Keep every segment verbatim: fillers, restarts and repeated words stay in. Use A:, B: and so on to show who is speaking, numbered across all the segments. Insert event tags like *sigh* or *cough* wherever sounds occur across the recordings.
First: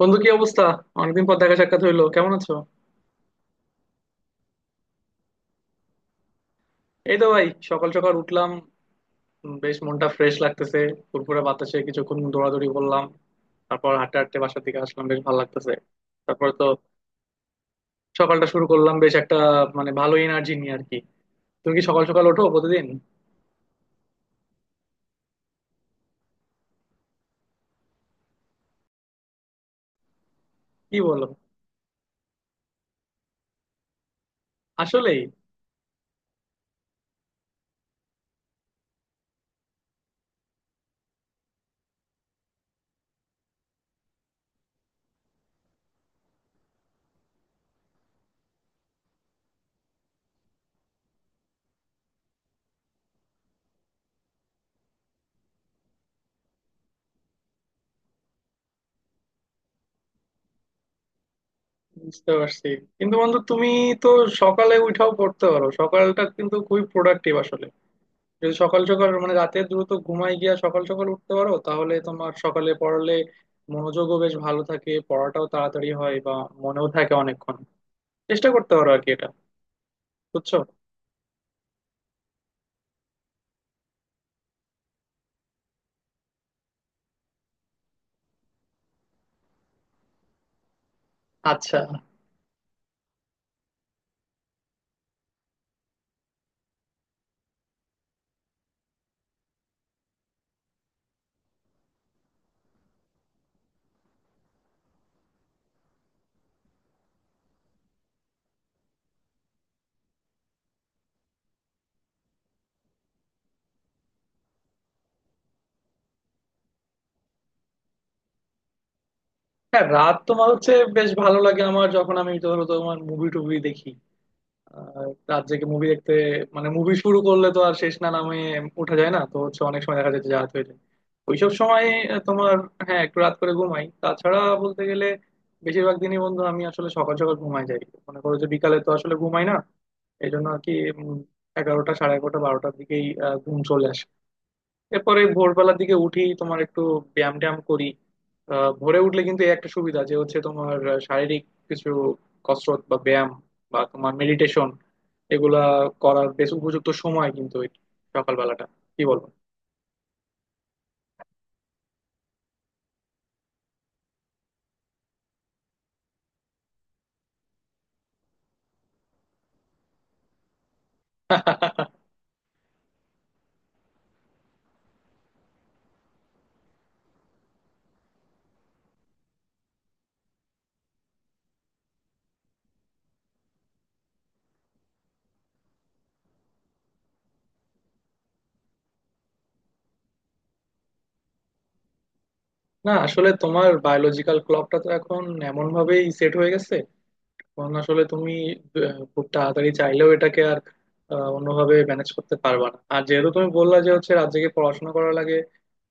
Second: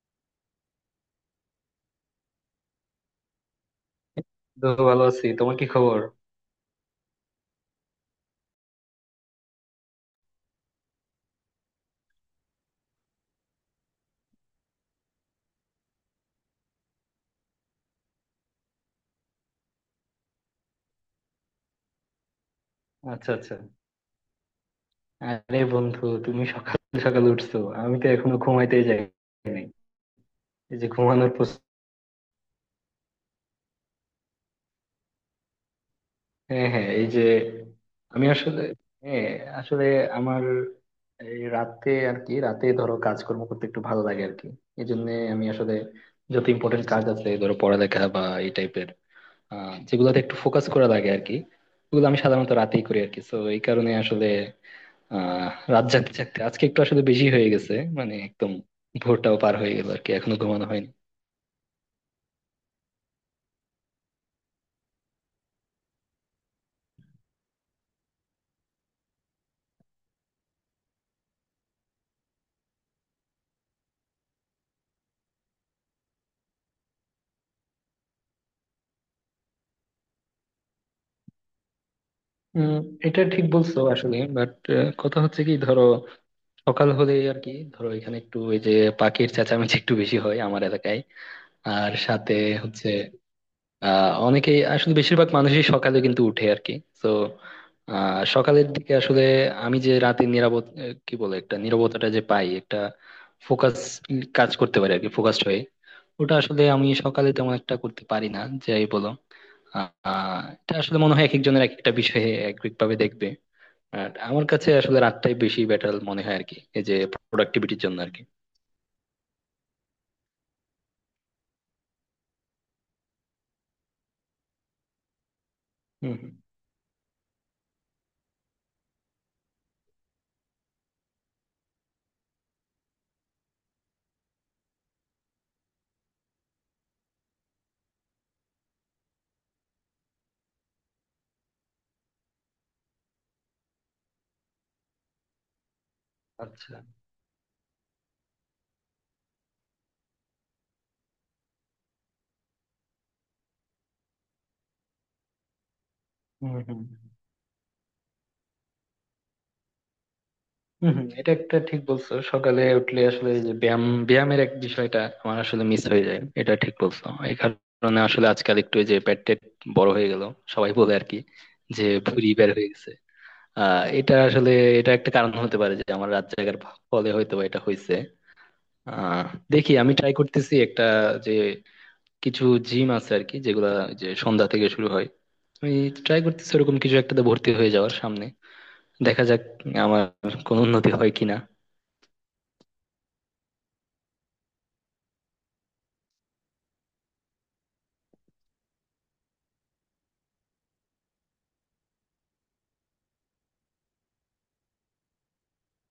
A: বন্ধু, কি অবস্থা? অনেকদিন পর দেখা সাক্ষাৎ হইলো, কেমন আছো?
B: তো ভালো আছি, তোমার কি খবর?
A: এই তো ভাই, সকাল সকাল উঠলাম। উম, বেশ মনটা ফ্রেশ লাগতেছে। ফুরফুরে বাতাসে কিছুক্ষণ দৌড়াদৌড়ি করলাম। তারপর হাঁটতে হাঁটতে বাসার দিকে আসলাম, বেশ ভালো লাগতেছে। তারপর তো সকালটা শুরু করলাম, বেশ একটা মানে ভালো এনার্জি নিয়ে আর কি। তুমি কি সকাল সকাল ওঠো প্রতিদিন?
B: আচ্ছা, আচ্ছা। আরে বন্ধু, তুমি সকাল সকাল উঠছো? আমি তো এখনো ঘুমাইতেই যাই নাই। এই যে
A: কি বলো,
B: ঘুমানোর প্রস-
A: আসলেই।
B: হ্যাঁ, হ্যাঁ, এই যে আমি আসলে, হ্যাঁ, আসলে আমার, এই রাতে আর কি, রাতে ধরো কাজকর্ম করতে একটু ভালো লাগে আর কি। এই জন্য আমি আসলে, যত ইম্পর্টেন্ট কাজ আছে ধরো পড়ালেখা বা এই টাইপের, আহ যেগুলোতে একটু ফোকাস করা লাগে আর কি। ওগুলো আমি সাধারণত রাতেই করি আর কি। তো এই কারণে আসলে আহ রাত জাগতে জাগতে আজকে একটু আসলে বেশি হয়ে গেছে, মানে একদম ভোরটাও পার হয়ে গেল আর কি, এখনো ঘুমানো হয়নি।
A: বুঝতে পারছি, কিন্তু বন্ধু তুমি তো সকালে উঠাও পড়তে পারো। সকালটা কিন্তু খুবই প্রোডাক্টিভ আসলে। যদি সকাল সকাল মানে রাতে দ্রুত ঘুমায় গিয়া সকাল সকাল উঠতে পারো তাহলে তোমার সকালে পড়লে মনোযোগও বেশ ভালো থাকে, পড়াটাও তাড়াতাড়ি হয় বা মনেও থাকে অনেকক্ষণ। চেষ্টা করতে পারো আর কি এটা, বুঝছো?
B: উম, এটা ঠিক বলছো আসলে, বাট কথা হচ্ছে কি ধরো, সকাল হলেই আর কি ধরো এখানে একটু ওই যে পাখির চেঁচামেচি একটু বেশি হয় আমার এলাকায়।
A: আচ্ছা।
B: আর সাথে হচ্ছে আহ অনেকেই আসলে, বেশিরভাগ মানুষই সকালে কিন্তু উঠে আর কি। তো আহ সকালের দিকে আসলে আমি যে রাতে নিরাপদ, আহ, কি বলে, একটা নীরবতাটা যে পাই, একটা ফোকাস কাজ করতে পারি আর কি ফোকাসড হয়ে। ওটা আসলে আমি সকালে তেমন একটা করতে পারি না, যাই বলো। আহ এটা আসলে মনে হয় এক একজনের এক একটা বিষয়ে এক এক ভাবে দেখবে। আর আমার কাছে আসলে রাতটাই বেশি বেটার মনে হয় আর কি, এই যে প্রোডাক্টিভিটির জন্য আর কি।
A: হ্যাঁ, রাত তোমার হচ্ছে বেশ ভালো লাগে। আমার যখন আমি ধরো তোমার মুভি টুভি দেখি আর রাত জেগে মুভি দেখতে,
B: হম হম।
A: মানে মুভি শুরু করলে তো আর শেষ না নামে, উঠা যায় না। তো হচ্ছে অনেক সময় দেখা যাচ্ছে যে রাত হয়ে যায় ওইসব সময় তোমার। হ্যাঁ, একটু রাত করে ঘুমাই, তাছাড়া বলতে গেলে বেশিরভাগ দিনই বন্ধু আমি আসলে সকাল সকাল ঘুমাই যাই। মনে করো যে বিকালে তো আসলে ঘুমাই না এই জন্য আর কি। উম, এগারোটা সাড়ে এগারোটা বারোটার দিকেই আহ, ঘুম চলে আসে। এরপরে ভোরবেলার দিকে উঠি তোমার
B: আচ্ছা।
A: একটু ব্যায়াম ট্যায়াম করি। আহ, ভোরে উঠলে কিন্তু এই একটা সুবিধা যে হচ্ছে তোমার আহ, শারীরিক কিছু কসরত বা ব্যায়াম বা তোমার মেডিটেশন এগুলা করার বেশ
B: হুম হুম।
A: উপযুক্ত সময় কিন্তু এই সকালবেলাটা। কি বলবো।
B: হুম হুম, এটা একটা ঠিক বলছো। সকালে উঠলে আসলে এই যে ব্যায়াম ব্যায়ামের এক বিষয়টা আমার আসলে মিস হয়ে যায়, এটা ঠিক বলছো। এই কারণে আসলে আজকাল একটু এই যে পেট টেট বড় হয়ে গেল, সবাই বলে আর কি, যে
A: *laughs*
B: ভুঁড়ি বের হয়ে গেছে। আহ এটা আসলে, এটা একটা কারণ হতে পারে যে আমার রাত জাগার ফলে হয়তো বা এটা হয়েছে। আহ দেখি আমি ট্রাই করতেছি, একটা যে কিছু জিম আছে আর কি যেগুলা যে সন্ধ্যা থেকে শুরু হয়, আমি ট্রাই করতেছি ওরকম কিছু একটাতে ভর্তি হয়ে যাওয়ার সামনে। দেখা যাক আমার কোনো উন্নতি হয় কিনা।
A: না আসলে তোমার বায়োলজিক্যাল ক্লকটা তো এখন এমন ভাবেই সেট হয়ে গেছে। কারণ আসলে তুমি আহ, খুব তাড়াতাড়ি চাইলেও এটাকে আর আহ, অন্যভাবে ম্যানেজ করতে পারবা না। আর যেহেতু তুমি বললা যে হচ্ছে রাত জেগে পড়াশোনা করা লাগে,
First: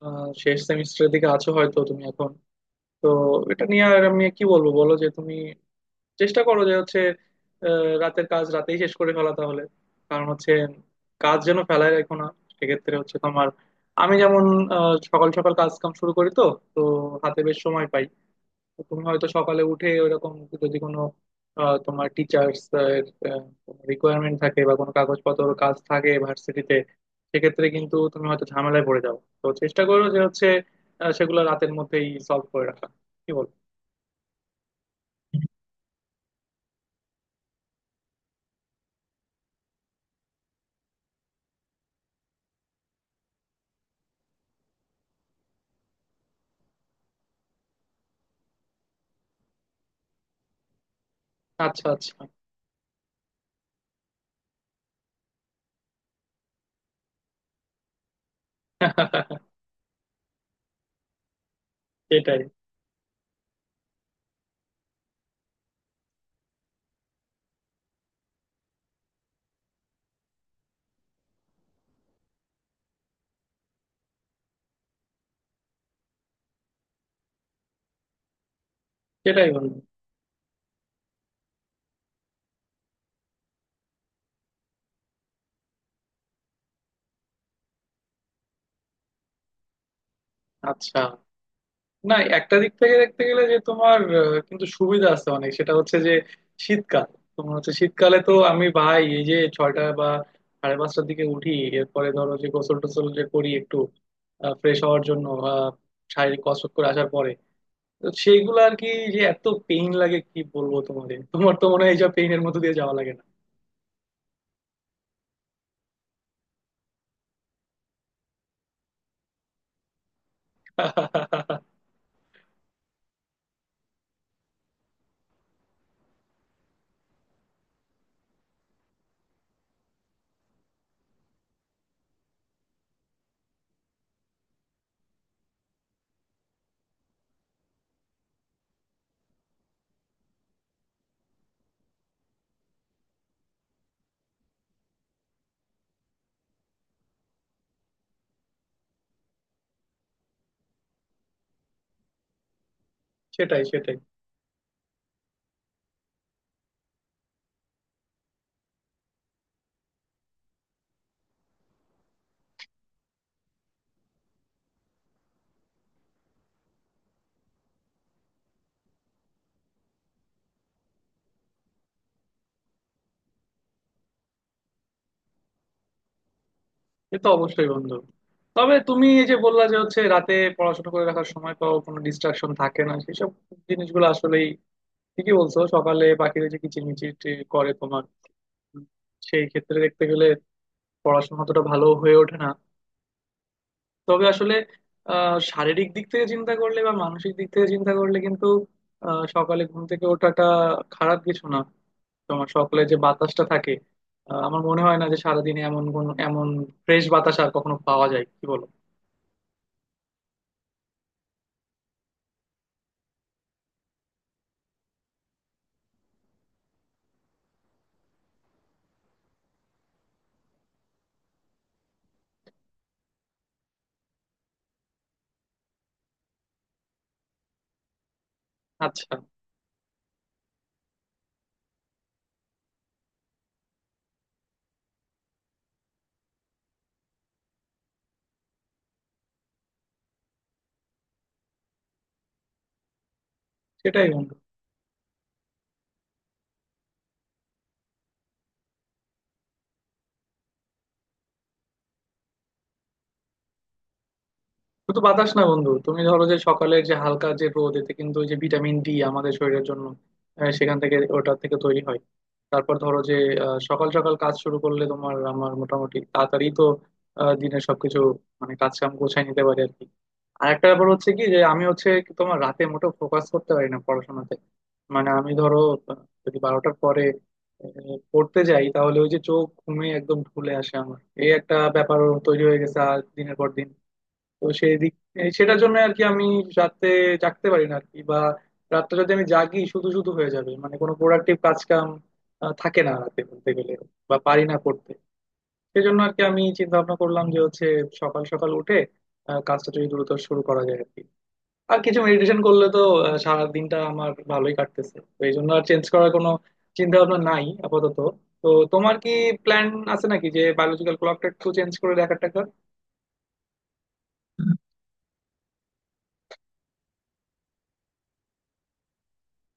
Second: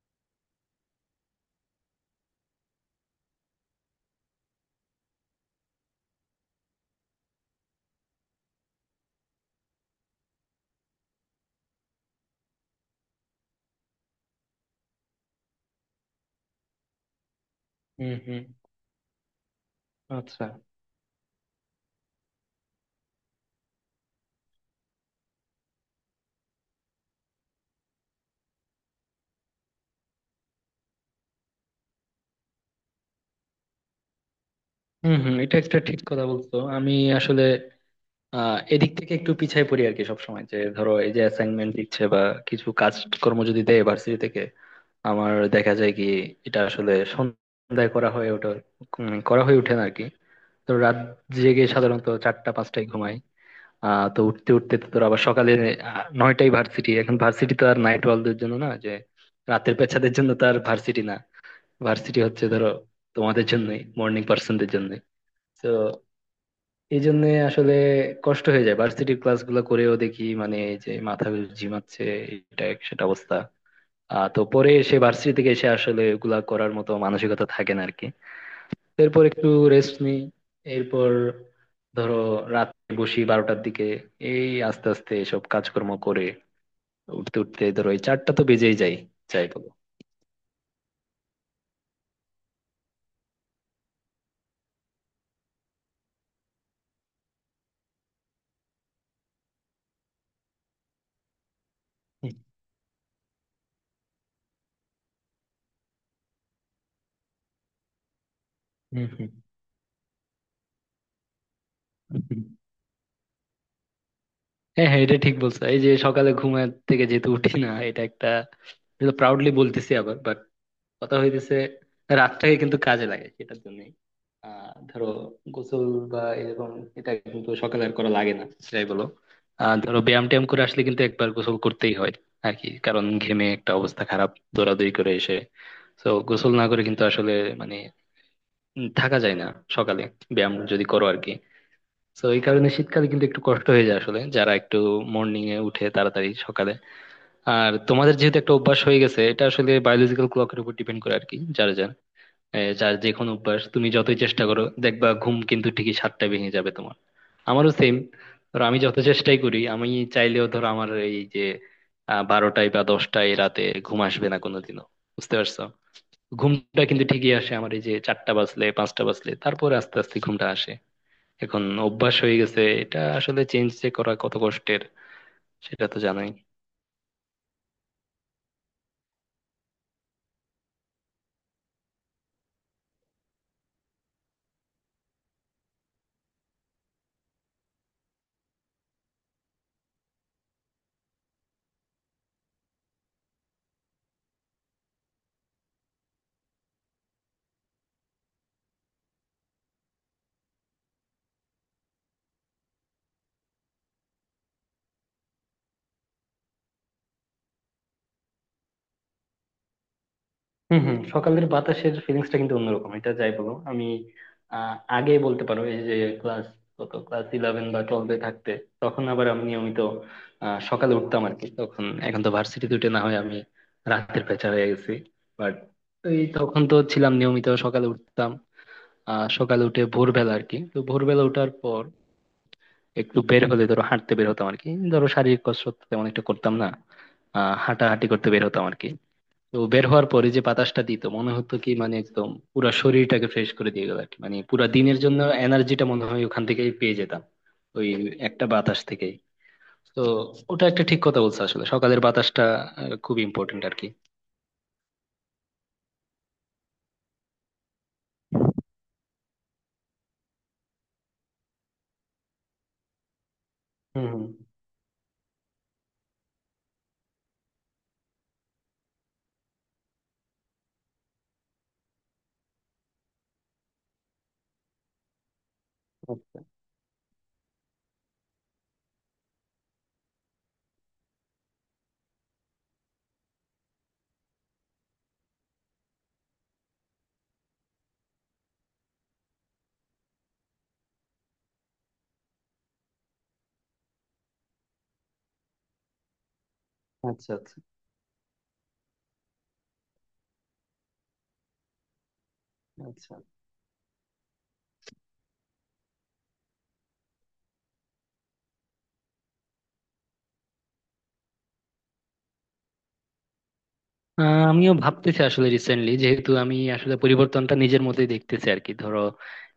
A: আহ, শেষ সেমিস্টারের দিকে আছো হয়তো তুমি এখন। তো এটা নিয়ে আর আমি কি বলবো বলো, যে তুমি চেষ্টা করো যে হচ্ছে আহ, রাতের কাজ রাতেই শেষ করে ফেলা তাহলে। কারণ হচ্ছে কাজ যেন ফেলায় রেখো না। সেক্ষেত্রে হচ্ছে তোমার, আমি যেমন আহ, সকাল সকাল কাজ কাম শুরু করি তো তো হাতে বেশ সময় পাই।
B: হুম হুম।
A: তো তুমি হয়তো সকালে উঠে ওইরকম,
B: আচ্ছা।
A: যদি কোনো আহ, তোমার টিচার্স রিকোয়ারমেন্ট থাকে বা কোনো কাগজপত্র কাজ থাকে ভার্সিটিতে, সেক্ষেত্রে কিন্তু তুমি হয়তো ঝামেলায় পড়ে যাও। তো চেষ্টা করো যে হচ্ছে আহ, সেগুলো রাতের মধ্যেই সলভ করে রাখা। কি বল?
B: হম হম, এটা একটা ঠিক কথা বলছো। আমি আসলে আহ এদিক থেকে একটু পিছায় পড়ি আর কি, সবসময় যে ধরো এই যে অ্যাসাইনমেন্ট দিচ্ছে বা কিছু কাজ কর্ম যদি দেয় ভার্সিটি থেকে, আমার দেখা যায় কি, এটা আসলে সন্ধ্যায় করা হয় ওটা। উম, করা হয়ে ওঠে না আর কি। তো রাত জেগে
A: আচ্ছা,
B: সাধারণত
A: আচ্ছা।
B: চারটা পাঁচটায় ঘুমাই। আহ তো উঠতে উঠতে তো তোর আবার সকালে আহ, নয়টায় ভার্সিটি। এখন ভার্সিটি তো আর নাইট ওয়ালদের জন্য না যে,
A: *laughs*
B: রাতের পেছাদের জন্য তো আর ভার্সিটি না। ভার্সিটি
A: সেটাই,
B: হচ্ছে ধরো তোমাদের জন্যই, মর্নিং পার্সনদের জন্যই। তো এই জন্য আসলে কষ্ট হয়ে যায়, ভার্সিটির ক্লাস গুলো করেও দেখি, মানে এই যে মাথা ঘুরে ঝিমাচ্ছে, এটা এক সেটা অবস্থা। আহ তো পরে এসে ভার্সিটি থেকে এসে আসলে ওগুলা করার মতো মানসিকতা থাকে না আরকি। তো এরপর
A: সেটাই
B: একটু
A: বন্ধু।
B: রেস্ট নিই, এরপর ধরো রাতে বসি বারোটার দিকে, এই আস্তে আস্তে এসব কাজকর্ম করে উঠতে উঠতে ধরো এই চারটা তো বেজেই যায়, যাই বলো।
A: আচ্ছা। না, একটা দিক থেকে দেখতে গেলে যে তোমার আহ, কিন্তু সুবিধা আছে অনেক, সেটা হচ্ছে যে শীতকাল। তোমার হচ্ছে শীতকালে তো আমি ভাই এই যে ছয়টা বা সাড়ে পাঁচটার দিকে উঠি। এরপরে ধরো যে গোসল টোসল যে করি একটু ফ্রেশ হওয়ার জন্য, আহ, শারীরিক কসরত করে আসার পরে। তো সেইগুলো আর কি,
B: হুম
A: যে
B: হুম।
A: এত পেইন লাগে, কি বলবো তোমাদের। তোমার তো মনে হয় এইসব
B: হুম।
A: পেইনের মধ্যে দিয়ে যাওয়া লাগে না।
B: হ্যাঁ, হ্যাঁ, এটা ঠিক বলছো। এই যে সকালে ঘুমের থেকে যেহেতু উঠি না, এটা একটা, প্রাউডলি বলতেছি আবার, কথা হইতেছে,
A: *laughs*
B: রাতটাকে কিন্তু কাজে লাগে সেটার জন্য। আহ ধরো গোসল বা এরকম, এটা কিন্তু সকালে আর করা লাগে না, সেটাই বলো। আহ ধরো ব্যায়াম ট্যায়াম করে আসলে কিন্তু একবার গোসল করতেই হয় আর কি, কারণ ঘেমে একটা অবস্থা খারাপ, দৌড়াদৌড়ি করে এসে, তো গোসল না করে কিন্তু আসলে মানে উম থাকা যায় না সকালে, ব্যায়াম যদি করো আর কি। তো এই কারণে শীতকালে কিন্তু একটু কষ্ট হয়ে যায় আসলে, যারা একটু মর্নিং এ উঠে তাড়াতাড়ি সকালে। আর তোমাদের যেহেতু একটা অভ্যাস হয়ে গেছে, এটা আসলে বায়োলজিক্যাল ক্লকের উপর ডিপেন্ড করে আর কি যার যার, এ, যার যে কোনো অভ্যাস,
A: সেটাই,
B: তুমি
A: সেটাই।
B: যতই চেষ্টা করো দেখবা ঘুম কিন্তু ঠিকই সাতটায় ভেঙে যাবে তোমার। আমারও সেম। ধরো আমি যত চেষ্টাই করি, আমি চাইলেও ধরো আমার এই যে আহ, বারোটায় বা দশটায় রাতে ঘুম আসবে না কোনোদিনও, বুঝতে পারছো? ঘুমটা কিন্তু ঠিকই আসে আমার এই যে চারটা বাজলে পাঁচটা বাজলে, তারপরে আস্তে আস্তে ঘুমটা আসে। এখন অভ্যাস হয়ে গেছে, এটা আসলে চেঞ্জ যে করা কত কষ্টের সেটা তো জানোই।
A: সে তো অবশ্যই বন্ধু। তবে তুমি এই যে বললা যে হচ্ছে রাতে পড়াশোনা করে রাখার সময় পাও, কোনো ডিস্ট্রাকশন থাকে না সেসব জিনিসগুলো, আসলেই ঠিকই বলছো। সকালে পাখিরা যে কিচিরমিচির করে তোমার, উম, সেই ক্ষেত্রে দেখতে গেলে পড়াশোনা অতটা ভালো হয়ে ওঠে না। তবে আসলে আহ শারীরিক দিক থেকে চিন্তা করলে বা মানসিক দিক থেকে চিন্তা করলে কিন্তু আহ সকালে ঘুম থেকে ওঠাটা খারাপ কিছু না। তোমার সকালে যে বাতাসটা থাকে, আহ, আমার মনে হয় না যে সারাদিনে এমন কোন এমন ফ্রেশ বাতাস আর কখনো পাওয়া যায়। কি বলো?
B: হম হম, সকালের বাতাসের ফিলিংসটা কিন্তু অন্যরকম, এটা যাই বলো। আমি আহ, আগে বলতে পারো এই যে ক্লাস কত ক্লাস ইলেভেন বা টুয়েলভে থাকতে, তখন আবার আমি নিয়মিত আহ, সকালে উঠতাম আর কি তখন, এখন তো ভার্সিটিতে উঠে না হয় আমি রাতের পেঁচা হয়ে গেছি। বাট এই তখন তো ছিলাম নিয়মিত সকালে উঠতাম।
A: আচ্ছা।
B: আহ সকালে উঠে ভোরবেলা আর কি, তো ভোরবেলা ওঠার পর একটু বের হলে ধরো হাঁটতে বের হতাম আর কি, ধরো শারীরিক কসরত তেমন একটা করতাম না, আহ হাঁটাহাঁটি করতে বের হতাম আর কি। তো বের হওয়ার পরে যে বাতাসটা দিত, মনে হতো কি মানে একদম পুরা শরীরটাকে ফ্রেশ করে দিয়ে গেল
A: সেটাই
B: আর কি।
A: বন্ধু।
B: মানে পুরা দিনের জন্য এনার্জিটা মনে হয় ওখান থেকেই পেয়ে যেতাম, ওই একটা বাতাস থেকেই। তো ওটা একটা ঠিক কথা বলছো আসলে, সকালের বাতাসটা আহ, খুব ইম্পর্টেন্ট আর কি।
A: শুধু বাতাস না বন্ধু, তুমি ধরো যে সকালের যে হালকা যে রোদ, এতে কিন্তু ওই যে ভিটামিন ডি আমাদের শরীরের জন্য আহ, সেখান থেকে ওটা থেকে তৈরি হয়। তারপর ধরো যে আহ, সকাল
B: হুম
A: সকাল
B: হুম।
A: কাজ শুরু করলে তোমার আমার মোটামুটি তাড়াতাড়ি তো আহ, দিনের সবকিছু মানে কাজ কাম গোছায় নিতে পারি আর কি। আর একটা ব্যাপার হচ্ছে কি, যে আমি হচ্ছে কি তোমার রাতে মোটেও ফোকাস করতে পারি না পড়াশোনাতে। মানে আমি ধরো আহ, যদি
B: আচ্ছা,
A: বারোটার পরে আহ, পড়তে যাই তাহলে ওই যে চোখ ঘুমে একদম ঢুলে আসে। আমার এই একটা ব্যাপার তৈরি হয়ে গেছে আর দিনের পর দিন। তো সেই দিক এই সেটার জন্য আর কি আমি রাতে জাগতে পারি না আর কি, বা রাতটা যদি আমি জাগি শুধু শুধু হয়ে যাবে, মানে কোনো প্রোডাক্টিভ কাজ কাম আহ, থাকে না রাতে বলতে গেলে, বা পারি না করতে। সেজন্য আর কি আমি চিন্তা ভাবনা করলাম
B: আচ্ছা।
A: যে
B: আচ্ছা,
A: হচ্ছে সকাল সকাল উঠে আহ, কাজটা যদি দ্রুত শুরু করা যায় আর কি। আর কিছু মেডিটেশন করলে তো
B: আচ্ছা।
A: আহ, সারা দিনটা আমার ভালোই কাটতেছে, তো এই জন্য আর চেঞ্জ করার কোনো চিন্তা ভাবনা নাই আপাতত। তো তোমার কি প্ল্যান আছে নাকি যে বায়োলজিক্যাল ক্লকটা একটু চেঞ্জ করে দেখার টাকা?
B: আহ, আমিও ভাবতেছি আসলে, রিসেন্টলি যেহেতু আমি আসলে পরিবর্তনটা নিজের মধ্যেই দেখতেছি আর কি ধরো,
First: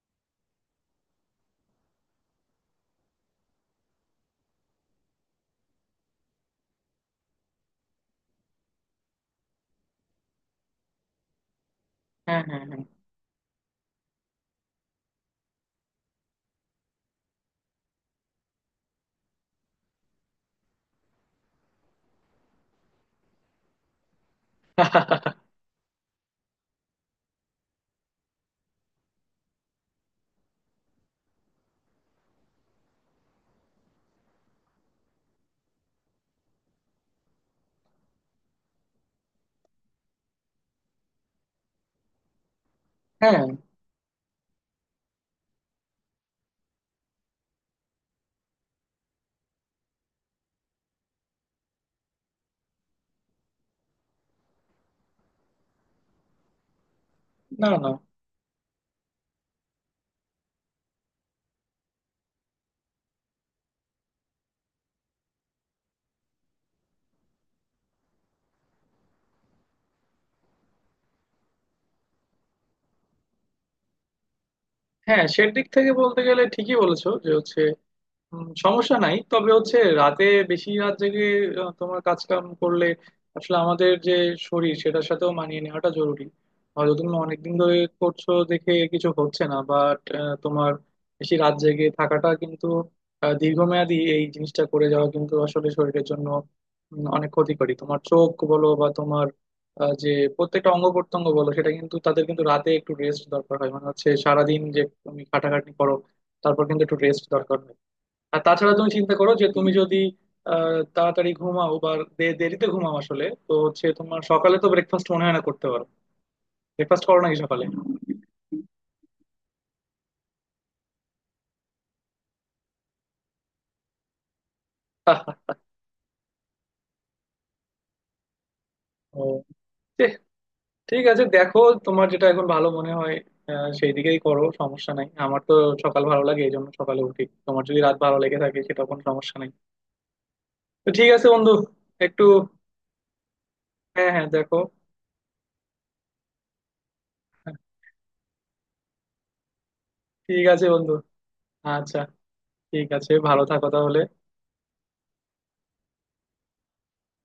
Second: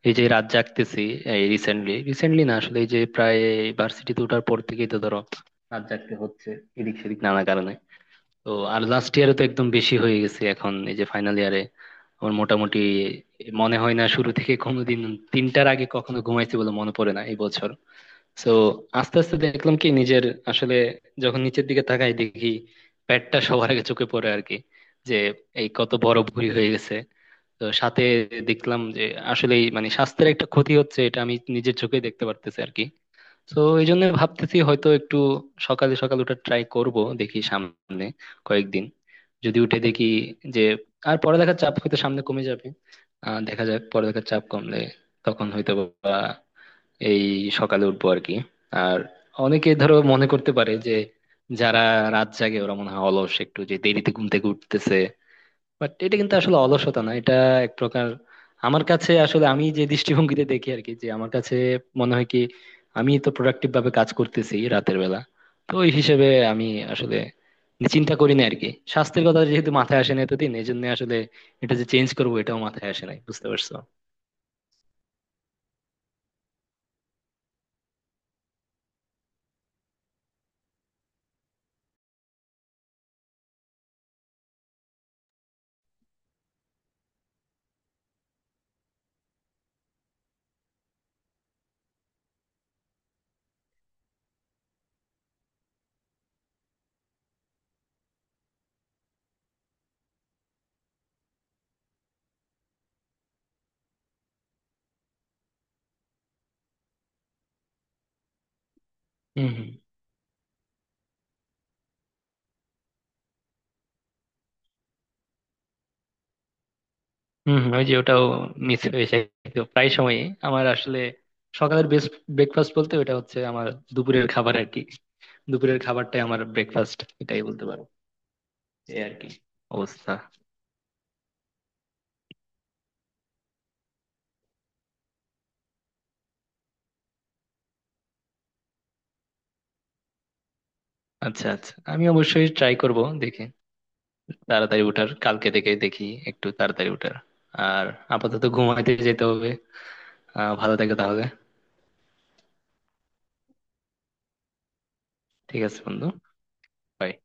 B: এই যে রাত জাগতেছি, এই রিসেন্টলি রিসেন্টলি না আসলে, এই যে প্রায় ভার্সিটিতে ওঠার পর থেকেই তো ধরো রাত জাগতে হচ্ছে এদিক সেদিক নানা কারণে। তো আর লাস্ট ইয়ারে তো একদম বেশি হয়ে গেছে, এখন এই যে ফাইনাল ইয়ারে আমার
A: হ্যাঁ, হ্যাঁ,
B: মোটামুটি
A: হ্যাঁ।
B: মনে হয় না শুরু থেকে কোনোদিন তিনটার আগে কখনো ঘুমাইছি বলে মনে পড়ে না এই বছর। সো আস্তে আস্তে দেখলাম কি নিজের, আসলে যখন নিচের দিকে তাকাই দেখি পেটটা সবার আগে চোখে পড়ে আর কি, যে
A: *laughs*
B: এই কত বড় ভুঁড়ি হয়ে গেছে। তো সাথে দেখলাম যে আসলে মানে স্বাস্থ্যের একটা ক্ষতি হচ্ছে, এটা আমি নিজের চোখে দেখতে পারতেছি আর কি। তো এই জন্য ভাবতেছি হয়তো একটু সকালে সকাল ওটা ট্রাই করব, দেখি সামনে কয়েকদিন, যদি উঠে দেখি যে, আর পড়ালেখার চাপ হয়তো সামনে কমে যাবে। আহ
A: হ্যাঁ।
B: দেখা যাক, পড়ালেখার চাপ কমলে তখন হয়তো বা এই সকালে উঠবো আর কি। আর অনেকে ধরো মনে করতে পারে যে যারা রাত জাগে ওরা মনে হয় অলস, একটু যে দেরিতে ঘুম থেকে উঠতেছে। বাট এটা কিন্তু আসলে অলসতা না, এটা
A: না,
B: এক
A: না।
B: প্রকার। আমার কাছে আসলে, আমি যে দৃষ্টিভঙ্গিতে দেখি আর কি, যে আমার কাছে মনে হয় কি, আমি তো প্রোডাক্টিভ ভাবে কাজ করতেছি রাতের বেলা। তো ওই হিসেবে আমি আসলে চিন্তা করি না আর কি, স্বাস্থ্যের কথা যেহেতু মাথায় আসে না এতদিন, এই জন্য আসলে এটা যে চেঞ্জ করবো এটাও মাথায় আসে নাই, বুঝতে পারছো?
A: হ্যাঁ, সেদিক থেকে বলতে গেলে ঠিকই বলেছো যে হচ্ছে উম, সমস্যা নাই। তবে হচ্ছে রাতে বেশি রাত জেগে আহ, তোমার কাজ কাম করলে আসলে আমাদের যে শরীর সেটার সাথেও মানিয়ে নেওয়াটা জরুরি। হয়তো তুমি অনেকদিন ধরে করছো দেখে কিছু হচ্ছে না, বাট তোমার বেশি রাত জেগে থাকাটা কিন্তু আহ, দীর্ঘমেয়াদী এই জিনিসটা করে যাওয়া কিন্তু আসলে শরীরের জন্য উম, অনেক ক্ষতিকরী। তোমার চোখ বলো বা তোমার আহ, যে প্রত্যেকটা অঙ্গ প্রত্যঙ্গ বলো সেটা কিন্তু তাদের কিন্তু রাতে একটু রেস্ট দরকার হয়। মানে হচ্ছে সারাদিন যে তুমি খাটাখাটনি করো তারপর কিন্তু একটু রেস্ট দরকার হয়। আর তাছাড়া তুমি চিন্তা করো যে
B: হম
A: তুমি যদি আহ, তাড়াতাড়ি ঘুমাও বা দে- দেরিতে ঘুমাও আসলে তো হচ্ছে তোমার সকালে তো ব্রেকফাস্ট মনে হয় না করতে পারো। ব্রেকফাস্ট করো নাকি
B: হম,
A: সকালে?
B: হম, ওই যে ওটাও মিস হয়ে যায় তো প্রায় সময়। আমার আসলে সকালের বেস্ট ব্রেকফাস্ট বলতে ওটা হচ্ছে আমার দুপুরের খাবার আর কি।
A: *laughs*
B: দুপুরের খাবারটাই আমার ব্রেকফাস্ট, এটাই বলতে পারো। এই আর
A: ও,
B: কি
A: ছি,
B: অবস্থা।
A: ঠিক আছে দেখো। তোমার যেটা এখন ভালো মনে হয় আহ, সেই দিকেই করো, সমস্যা নাই। আমার তো সকাল ভালো লাগে এই জন্য সকালে উঠি, তোমার যদি রাত ভালো লেগে থাকে সেটা কোনো সমস্যা নাই। তো ঠিক আছে
B: আচ্ছা,
A: বন্ধু।
B: আচ্ছা, আমি
A: একটু।
B: অবশ্যই ট্রাই করব দেখে,
A: হ্যাঁ, হ্যাঁ, দেখো।
B: তাড়াতাড়ি ওঠার, কালকে থেকে দেখি একটু তাড়াতাড়ি ওঠার।
A: হ্যাঁ,
B: আর আপাতত ঘুমাইতে যেতে হবে।
A: ঠিক
B: আহ
A: আছে
B: ভালো
A: বন্ধু।
B: থাকো তাহলে।
A: আচ্ছা। ঠিক আছে, ভালো থাকো তাহলে।
B: ঠিক আছে বন্ধু। Bye.